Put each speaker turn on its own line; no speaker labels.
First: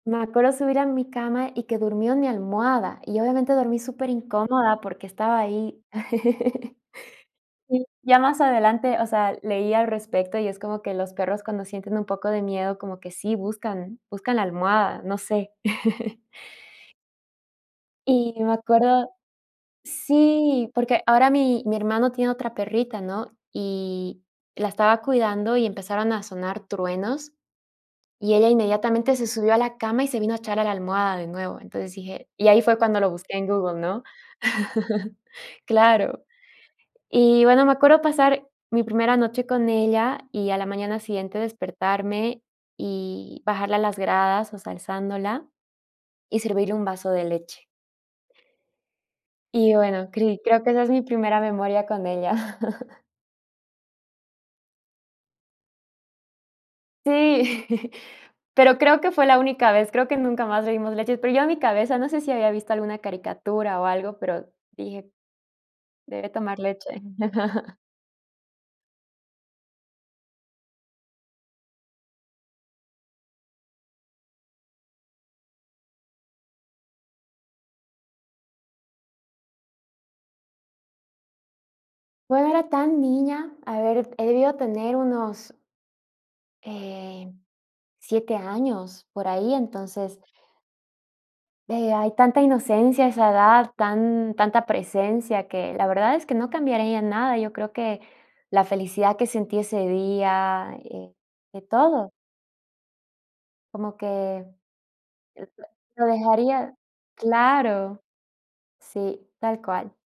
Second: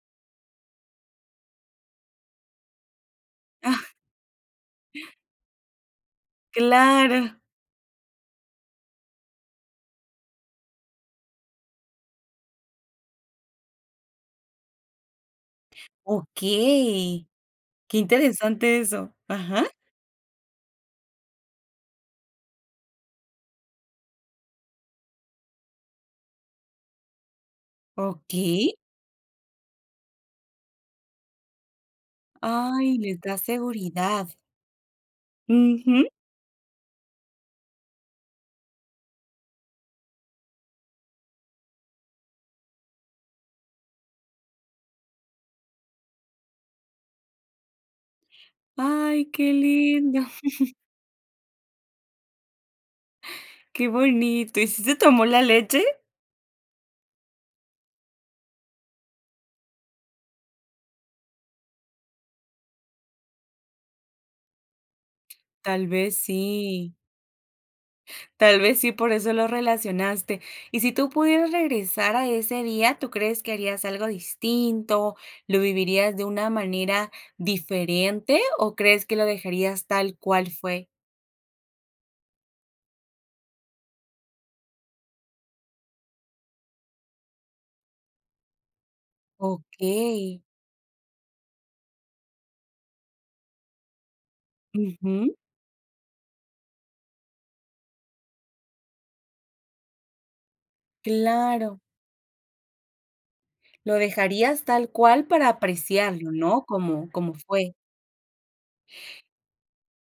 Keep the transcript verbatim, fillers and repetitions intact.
Me acuerdo subir a mi cama y que durmió en mi almohada, y obviamente dormí superincómoda porque estaba ahí.
Claro.
Y ya más adelante, o sea, leí al respecto y es como que los perros cuando sienten un poco de miedo, como que sí buscan buscan la almohada, no sé.
Okey, qué
Y me
interesante
acuerdo
eso, ajá.
sí, porque ahora mi mi hermano tiene otra perrita, ¿no? Y la estaba cuidando y empezaron a sonar truenos, y ella
Okey.
inmediatamente se subió a la cama y se vino a echar a la almohada de nuevo, entonces dije y ahí fue
¡Ay!
cuando lo
Les
busqué
da
en Google, ¿no?
seguridad. Ujú.
Claro. Y bueno, me acuerdo pasar mi primera noche con ella, y a la mañana siguiente despertarme y bajarla a las gradas osea, alzándola, y servirle un vaso de leche.
Ay, qué
Y bueno,
lindo.
cri creo que esa es mi primera memoria con ella.
Qué bonito. ¿Y sí se tomó la leche?
Sí, pero creo que fue la única vez, creo que nunca más bebimos leche, pero yo a mi cabeza, no sé si había visto alguna caricatura o algo, pero dije:
Tal vez
"Debe tomar leche".
sí. Tal vez sí, por eso lo relacionaste. Y si tú pudieras regresar a ese día, ¿tú crees que harías algo distinto? ¿Lo vivirías de una manera diferente? ¿O crees que lo dejarías tal cual fue?
Bueno no era tan niña, a ver, he debido tener unos em, siete años, por ahí, entonces
Okey.
eh, hay tanta inocencia a esa edad, tan tanta
Ujú.
presencia, que la verdad es que no cambiaría nada, yo creo que la felicidad que sentí ese día, eh, de
Claro.
todo. Como
Lo
que
dejarías tal cual para
[unintelligible] lo
apreciarlo, ¿no?
dejaría
Como como fue.
claro, sí, tal cual.